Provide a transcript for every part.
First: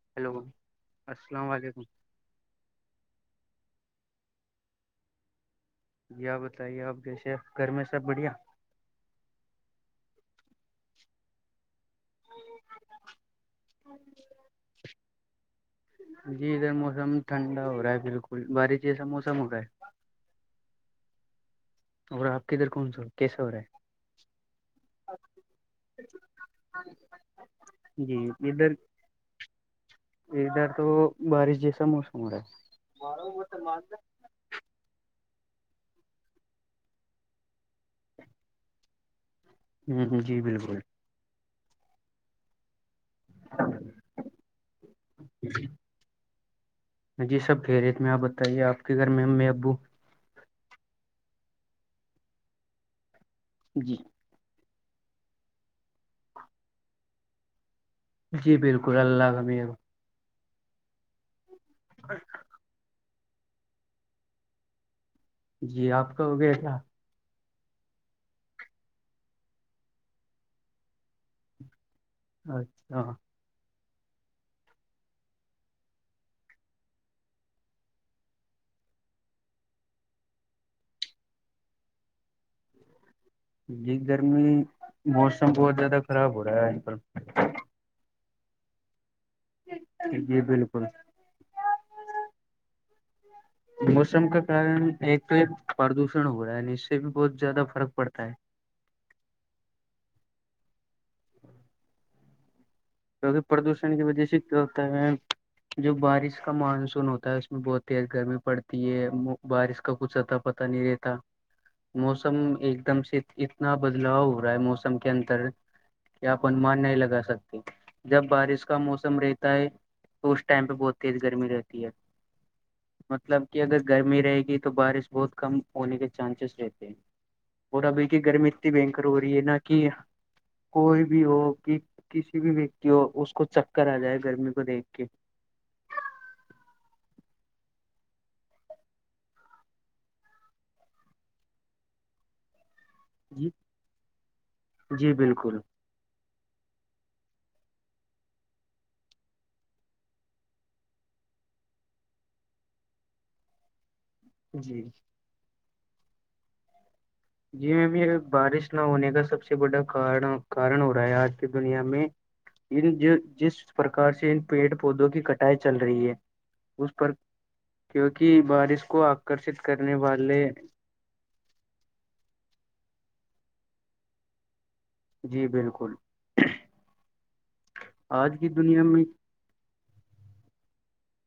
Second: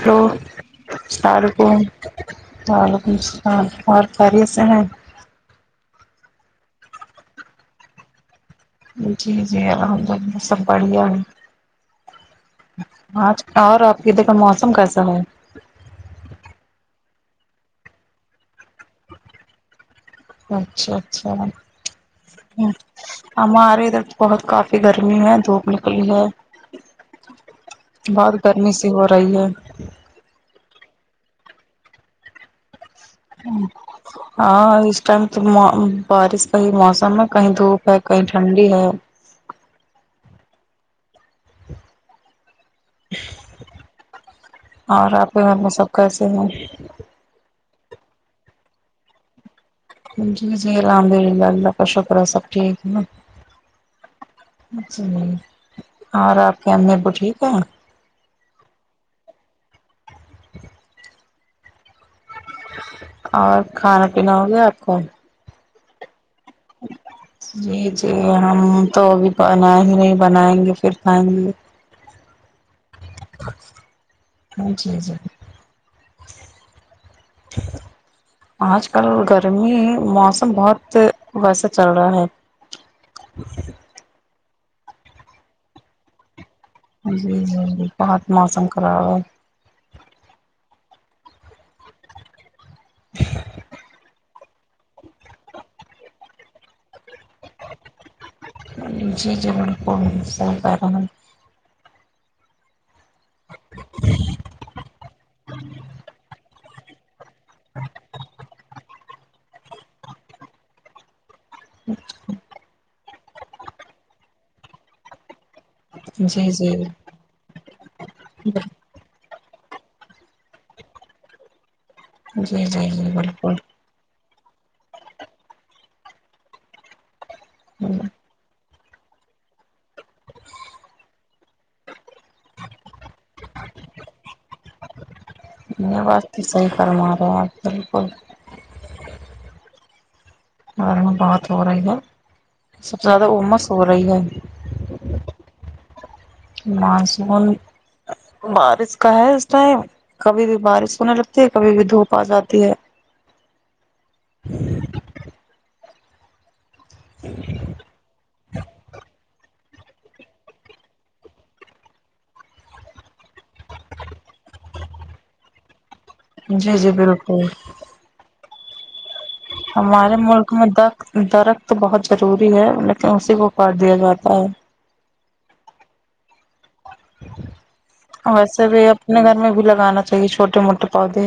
hello hello س السلام رک- علیکم وعلیکم السلام اور خریت سے ہیں- ج بتائیے آپ جیسے گھر میں سب بڑھیا- جی- جی الحمد اللہ سب بڑھیا ہے- ہاں اور آپ کی دیکھا موسم کیسا ہے- جی ادھر موسم ٹھنڈا ہو رہا ہے بالکل بارش جیسا موسم ہو رہا ہے- اچھا -اچھا اور آپ کے دھر ہم- کون سا کیسا ہو رہا ہے ہمارے ادھر بہت کافی گرمی ہے دھوپ نکلی ہے جی بہت ادھر گرمی سی ہو رہی ہے ادھر تو بارش جیسا موسم ہو رہا ہے ہوں ہاں اس ٹائم تو بارش کا ہی موسم ہے کہیں دھوپ ہے کہیں ٹھنڈی ہے- ہ جی بالکل [unintelligible] اور آپ کے گھر میں سب کیسے ہیں- جی سب گہریےت میں آپ بتائیے آپ کے گھر میں ا ابو- جی جی الحمد للہ اللہ کا ش کررو سب ٹھیک نا جی جی اور آپ کی امی بھی ٹھیک ہے جی بالکل اللہ حیر اچ اور کھانا پینا ہو گیا آپ کو جی آپ کا ہو گیا کیا جی جی ہم تو بھی بنائیں ہی نہیں بنائیں گے پھر پائیں گے اچھا ہاں جی جی آج کل گرمی موسم بہت ویسے چل رہا ہے جی گرمی موسم بہت زیادہ خراب ہو رہا ہے کل جی جی بہت موسم خراب ہے جی بالکل موسم کا کارن ایک تو ایک پردوشن ہو رہا ہے اس سے بھی بہت زیادہ فرق پڑتا ہے [unintelligible] ہوں کیونکہ پردوشن کی وجہ سے کیا ہوتا ہے جو بارش کا مانسون ہوتا ہے اس میں بہت تیز گرمی پڑتی ہے بارش کا کچھ اتا پتہ نہیں رہتا موسم ایک دم سے اتنا بدلاؤ ہو رہا ہے موسم کے اندر کہ جی اپن مان جی نہیں لگا سکتا جب بارش کا موسم رہتا ہے تو اس ٹائم پہ بہت تیز گرمی رہتی ہے جی جی جی مطلب بالکل کہ اگر گرمی رہے گی تو بارش بہت کم ہونے کے چانسیز رہتے ہیں اور ابھی کی گرمی بنکر ہو رہی ہے نہا کہ کوئی بھی ہو کہ کسی بھی ویکتی ہو اس کو چکر آ جائے گرمی کو دیکھ کے میں بس تو صحیح کرما رہے ہ آپ بالکل بہات ہو رہی ہے سب سے زیادہ جی امس ہو رہی ہے جی بالکل ماس بول بارش کا ہے اس ٹائم کبھی بھی بارش ہونے لگتی ہے کبھی بھی دھوپ آ جاتی ہے جی جی میم یہ بارش نہ ہونے کا سب سے بڑا ک کارن ہو رہا ہے آج کی دنیا میں ان جو جس پرکار سے ان پیڑ پودوں کی کٹائی چل رہی ہے جی جی اس پر بالکل کیونکہ بارش کو آکرشت کرنے ہمارے والے ملک میں درخت بہت ضروری ہے لیکن اسی کو کاڑ دیا جاتا ہے جی بالکل آج کی ویسے دنیا بھی اپنے گھر میں بھی لگانا چاہیے چھوٹے موٹے پودے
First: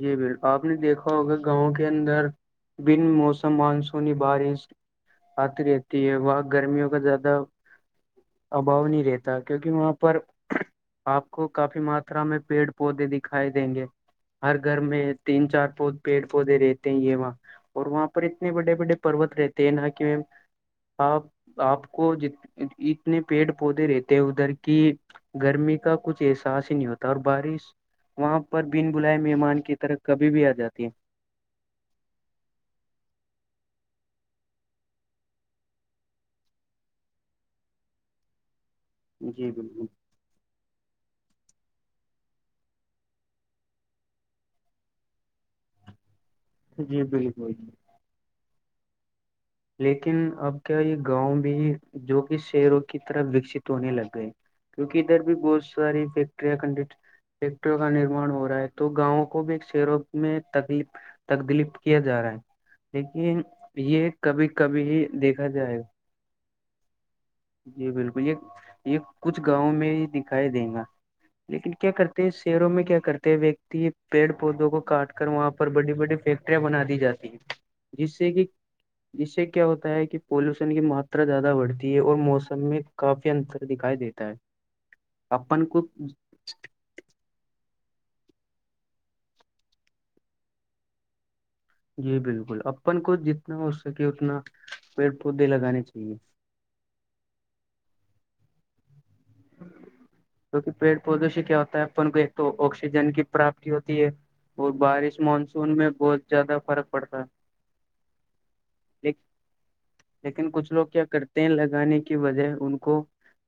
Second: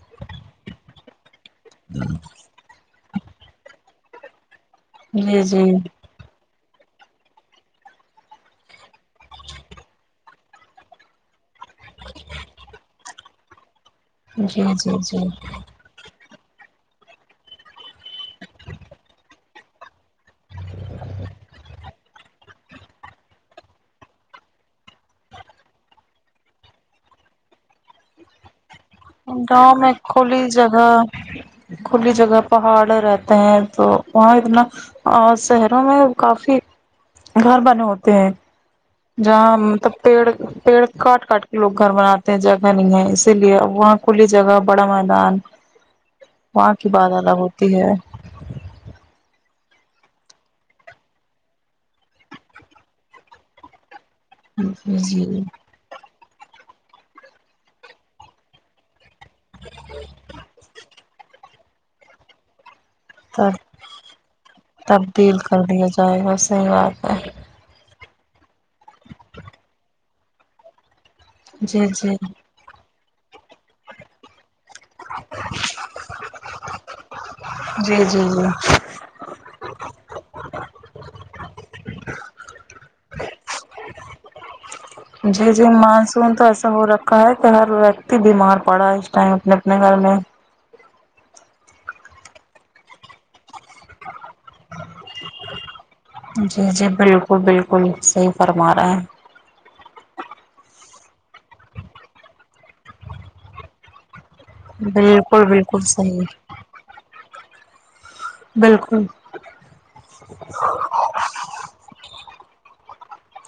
جی بالک آپ نے دیکھا ہوگا گاؤں کے اندر بن موسم مانسونی بارش جی جی آتی رہتی ہے و گرمیوں کا زیادہ ابھاؤ نہیں رہتا کیونکہ وہاں پر آپ کو کافی ماترا میں پیڑ پودے دکھائی دیں گے ہر جی گھر جی میں جی تین چار پو پیڑ پودے رہتے ہیں یہ وہاں اور وہاں پر اتنے بڑے بڑے پروت رہتے ہیں نا کہ آپ آپ کو ج اتنے پیڑ پودے رہتے ہیں ادھر کی گرمی کا کچھ احساس ہی نہیں ہوتا اور بارش وہاں پر بن بل مہمان کی گاؤں میں طرف کبھی بھی کھلی آ جاتی جگہ ہے کھلی جگہ پہاڑ رہتے ہیں تو وہاں اتنا اور شہروں میں کافی گھر بنے ہوتے ہیں ہے جی جہاں بالکل مطلب پیڑ پیڑ کاٹ کاٹ کے لوگ گھر بناتے ہیں جگہ نہیں ہے اسی لیے ا وہاں کھلی جگہ بڑا میدان وہاں کی جی بات ادہ بالکل ہوتی ہے لیکن اب کیا یہ گاؤں بھی جو کہ شہروں کی طرف وکست ہونے لگ گئے کیونکہ ادھر جی بھی جی بہت ساری فیکٹریاں کنڈ فیکٹریوں کا نراان ہو رہا ہے تو گاؤں کے کو بھی شیروں میں تکدلیف کیا جا رہا ہے لیکن تب یہ کبھی کبھی ہی تبدیل دیکھا کر لیا جائے گا صحیح بات ہے جی بالکل یہ یہ کچھ گاؤوں میں ہی دکھائی دے گا لیکن جی کیا جی جی کرتے ہیں شیروں میں کیا کرتے ہیں ویکتی پیڑ پودوں کو کاٹ کر وہاں پر بڑی بڑی فیکٹریاں بنا دی جاتی ہے جی جی جی جس سے کیا ہوتا ہے کہ پولوشن کی ماترا زیادہ بڑھتی ہے اور موسم میں کافی انتر دکھائی دیتا ہے جی اپن جی کو مانسون تو ایسا ہو رہا کہے کہ ہر ویکتی بیمار پڑا ہے اس ٹائم اپنے اپنے گھر میں جی بالکل اپن کو جتنا ہو سکے اتنا پیڑ پودے لگانے چاہیے جی جی بالکل بالکل صحیح فرما رہا ہے کیکہ پیڑ پودوں سے کیا ہوتا ہے اپن کو ایک تو آکسیجن کی پراپتی ہوتی ہے اور بارش بالکل مانسون بالکل میں صحیح بہت زیادہ فرق پڑتا ہے بالکل لیکن لیکن کچھ لوگ کیا کرتے ہیں لگانے کی وجہ ان کو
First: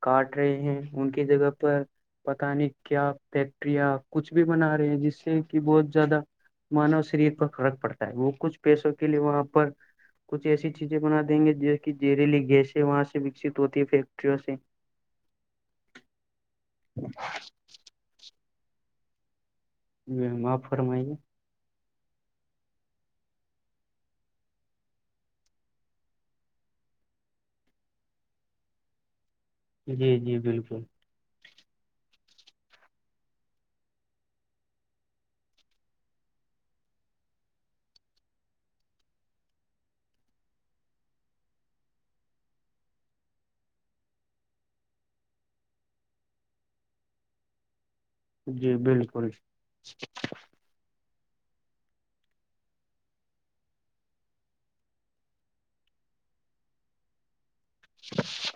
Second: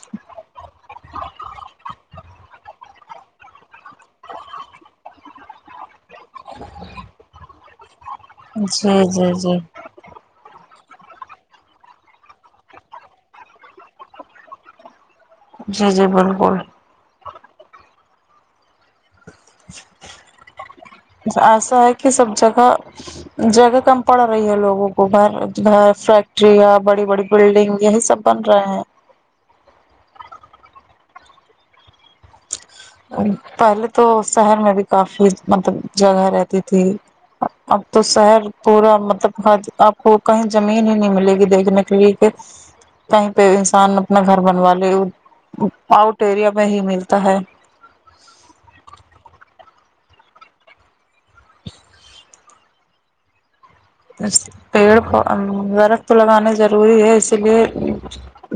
کاٹ رہے ہیں ان کی جگہ پر پتا نہیں کیا فیکٹریا کچھ بھی بنا رہے ہیں جس سے کہ بہت زیادہ مانو شریر پر فرق پڑتا ہے وہ کچھ پیسوں جی کے لیے جی وہاں جی پر کچھ ایسی چیزیں بنا دیں گے جس کہ جیریلی گیسیں وہاں سے وکست ہوتی ہے فیکٹریوں سے [inaudible] جی جی بول بول [inaudible] جی آپ فرمائیے ایسا ہے کہ سب جگہ جگہ کم پڑ رہی ہے لوگوں کو گھر گھر فیکٹریاں بڑی بڑی بلڈنگ یہی سب پن رہا ہیں جی جی بالکل پہلے تو شہر میں بھی کافی مطلب جگہ رہتی تھی اب تو شہر پورا مطلب آپ کو کہیں زمین ہی نہیں ملے گی دیکھنے کے لیے کہ کہیں پہ انسان اپنا گھر بنوا لے آؤٹ ایریا میں ہی ملتا ہے [unintelligible] جی بالکل پیڑ درخت لگانا ضروری ہے اسی لیے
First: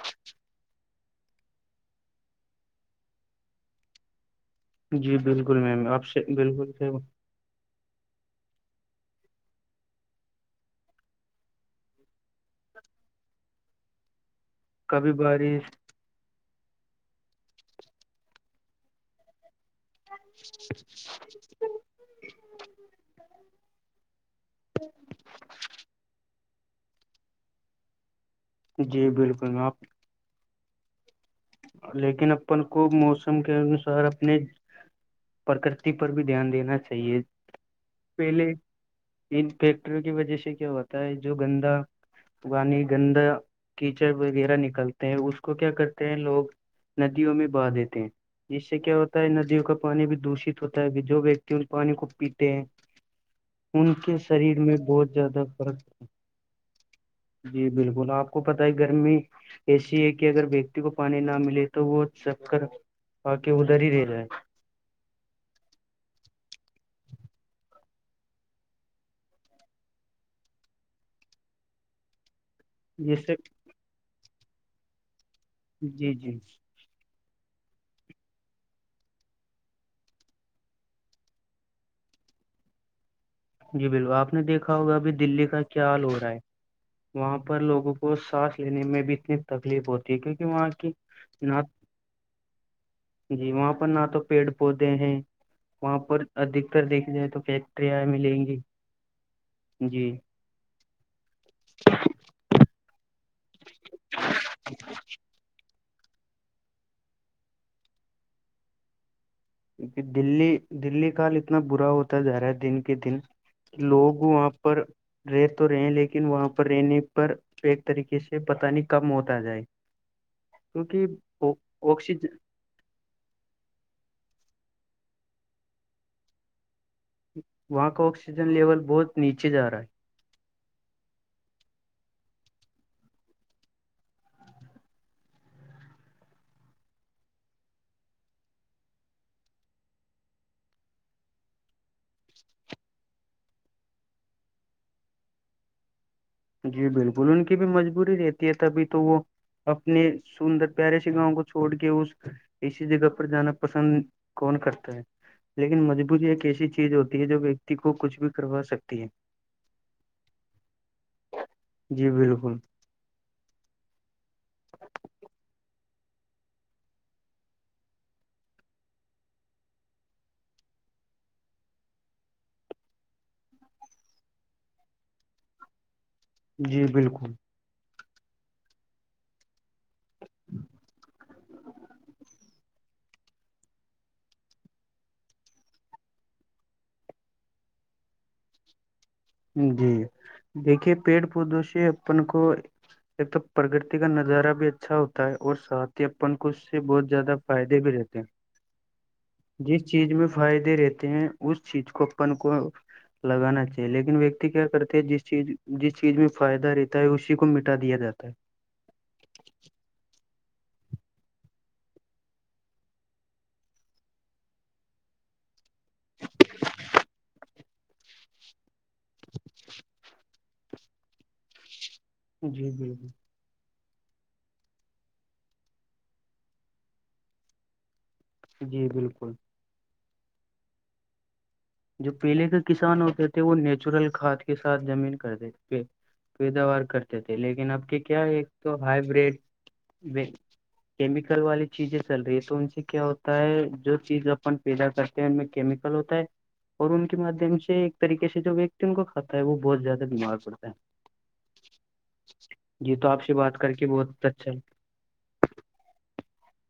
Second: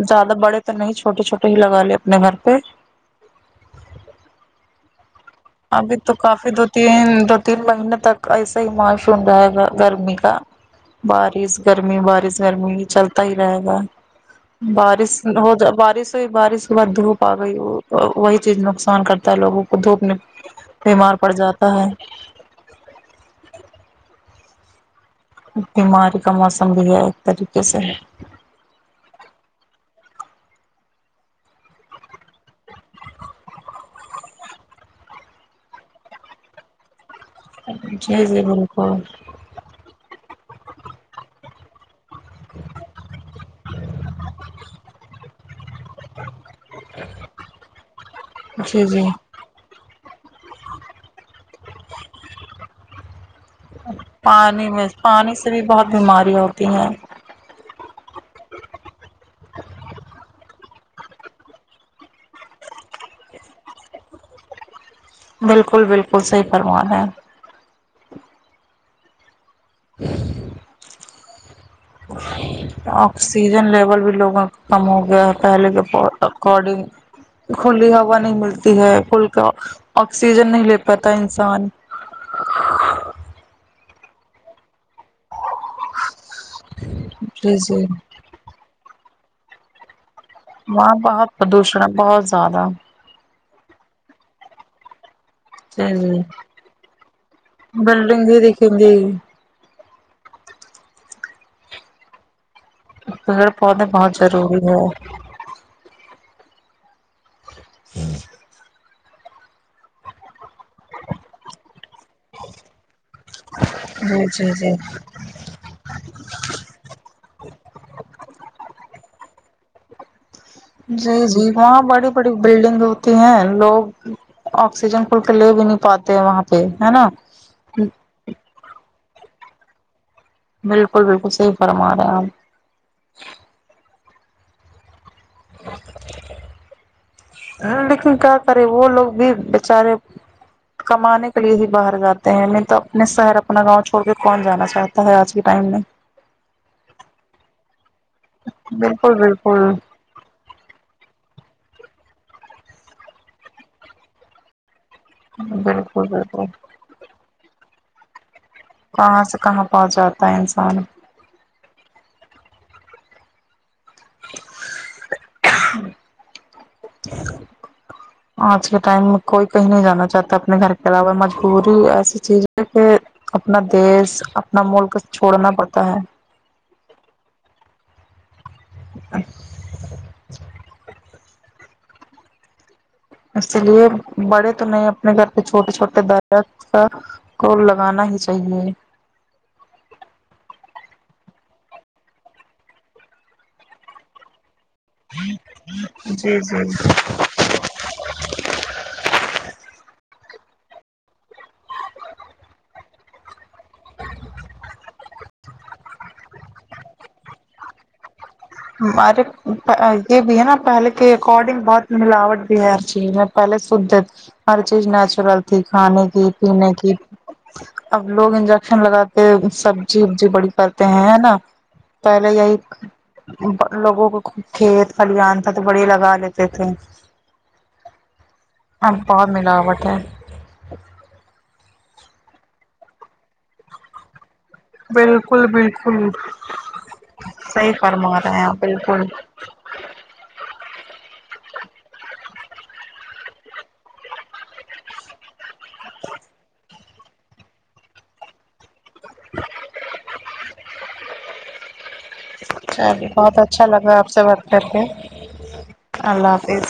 زیادہ بڑے تو نہیں چھوٹے چھوٹے ہی لگا لے اپنے گھر پہ جی بالکل میم ابھی آپ تو سے کافی دو بالکل سے تین دو تین مہینے تک ایسا ہی معاشن رہے گا گرمی کا بارش گرمی بارش گرمی چلتا ہی رہے گا بارش ہو جا بارش ہوئی بارش صبح دھوپ آ گئی وہی چیز نقصان کرتا ہے لوگوں کو دھوپنے اچا بیمار پڑ جاتا ہے تو بیماری کا موسم بھی ہے ایک طریقے سے ہے جی بالکل آپ لیکن اپن کو موسم کے انوسار اپنے پرکرتی پر بھی دھیان دینا چاہیے جی جی پہلے بالکل ان فیکٹریوں کی وجہ سے کیا ہوتا ہے جو گندا پانی گندا کیچڑ وغیرہ نکلتے ہیں اس کو کیا کرتے ہیں لوگ ندیوں میں بہ دیتے ہیں جس سے جی کیا جی ہوتا ہے ندیوں کا پانی بھی دوشت ہوتا ہے جو و تل پانی خوب پیتے ان کے شریر پانی میں بہت پانی زیادہ سے بھی فرق بہت تھا بیماریاں ہوتی ہیں جی بالکل آپ کو پت ہے گرمی اے سی ہے کہ اگر کو پانی نہ ملے تو وہ چپ کر آ کے ادھر ہی رہے جائے بالکل بالکل صحیح فرمان ہے ہ جیسے آکسیجن لیول بھی لوگوں کم ہو گیا ہے پہلے کے جی جی اکارڈنگ کھلی ہوا نہیں ملتی ہے پلکا آکسیجن نہیں لے پاتا انسان جی بالکل آپ نے دیکھا ہوگا ابھی دلی کا کیا حال ہو رہا ہے وہاں جی پر جی لوگوں کو سانس لینے میں بھی اتنی تکلیف ہوتی ٹھ کیک کہ وہاں کی بہت ج پردوشن ہے بہت زیادہ جی وہاں پر نہ تو پیڑ پودے ہیں جی وہاں جی پر ادھکتر دیکھھی جائے تو فیکٹریاں میں ندی دیکھیںندی جی پڑ پودے بہت ضروری ہے ہوں کیکہ دلی دلی کاال اتنا برا ہوتا جا رہا ہے دن کے دن لوگ جی وہاں جی جی پر رہ تو رہے ہیں لیکن وہاں رہنے پر ایک ایک طریقے سے پت نہیں کم ہوتا جائے جی جی کیونکہ وہاں بڑی بڑی آکسیجن بلڈنگ ہو ہیں لوگ آکسیجن کھل کے لے بھی نہیں پاتے ہیں وہاں پہ ہے نا وہاں کا آکسیجن لیول بہت نیچے جا رہا ہے بالکل بالکل صحی فرما رہے ہیں آ ہ لیکن کیا کرے وہ لوگ بھی بچارے کمانے کے لیے ہی باہر جاتے ہیں نہیں تو اپنے شہر اپنا گاؤں چھوڑ کے کون جانا چاہتا تا ہے آج کے ٹائم نے جی بالکل ان کی بھی مجبوری رہتی ہے تبھی تو بالکل وہ بالکل اپنے سندر پیارے سے گاؤں کو چھوڑ کے اس ایسی جگہ پر جانا پسند کون کرتا ہے لیکن بالکل مجبوری ایک بالکل ایسی چیز ہوتی ہے جو ویکتی کو کچھ بھی کروا سکتی ہے کہاں سے کہاں پہنچ جاتا ہے انسان جی بالکل [inaudible] [inaudible] آج کے ٹائم میں کوئی کہیں نہیں جانا چاہتا اپنے گھر کے علاوہ مجبوری ایسی چیز ہے کہ اپنا دیس اپنا ملک چھوڑنا پڑتا ہے جی بالکل اچ [inaudible] اس لیے بڑے تو نہیں اپنے گھر کے چھوٹے چھوٹے دادا کا کو لگانا ہی چاہیے جی دیکھیے پیڑ پودوں سے اپن کو ایک تو پرگتی کا نظارہ بھی اچھا ہوتا ہے اور ساتھی اپن جی کو اس جی سے بہت زیادہ فائدے بھی رہتے ہیں [inaudible] جس چیز میں فائدے رہتے ہیں اس چیز کو اپن کو لگانا چاہیے لیکن ویکتی کیا کرتے ہیں جس چیز جس چیز میں فائدہ رہتا ہے اس چیز کو مٹا دیا جاتا ہے ارے یہ بھی ہے نا پہلے کے اکارڈنگ بہت ملاوٹ بھی ہے ہر چیز میں پہلے سجت ہر چیز نیچرل تھی کھانے کی پینے کی اب لوگ انجیکشن لگاتے سبزی وبزی بڑی کرتے ہیں نا پہلے یہی جی بالکل لوگوں کو کھیت خھلیان تھا تو بڑے لگا لیتے تھے جی اب بہت بالکل ملاوٹ ہے جو پہلے کے کسان ہوتے تھے وہ نیچرل خاد کے ساتھ زمین بالکل کرتے بالکل پیداوار کرتے تھے لیکن صحیح اب کے فرما کیا رہے ہیں ایک آپ تو بالکل ہائبرڈ و کیمیکل والی چیزیں چل رہی ہے تو ان سے کیا ہوتا ہے جو چیز اپن پیدا کرتے ہیں ان میں کیمیکل ہوتا ہے اور ان کے مادھیم سے ایک طریقے سے جو ویکتی ان کو کھاتا ہے وہ بہت زیادہ بیمار پڑتا ہے جی چلے تو آپ بہت سے بات اچھا کر کے لگا آپ سے بہت بات اچھا کر کے اللہ حافظ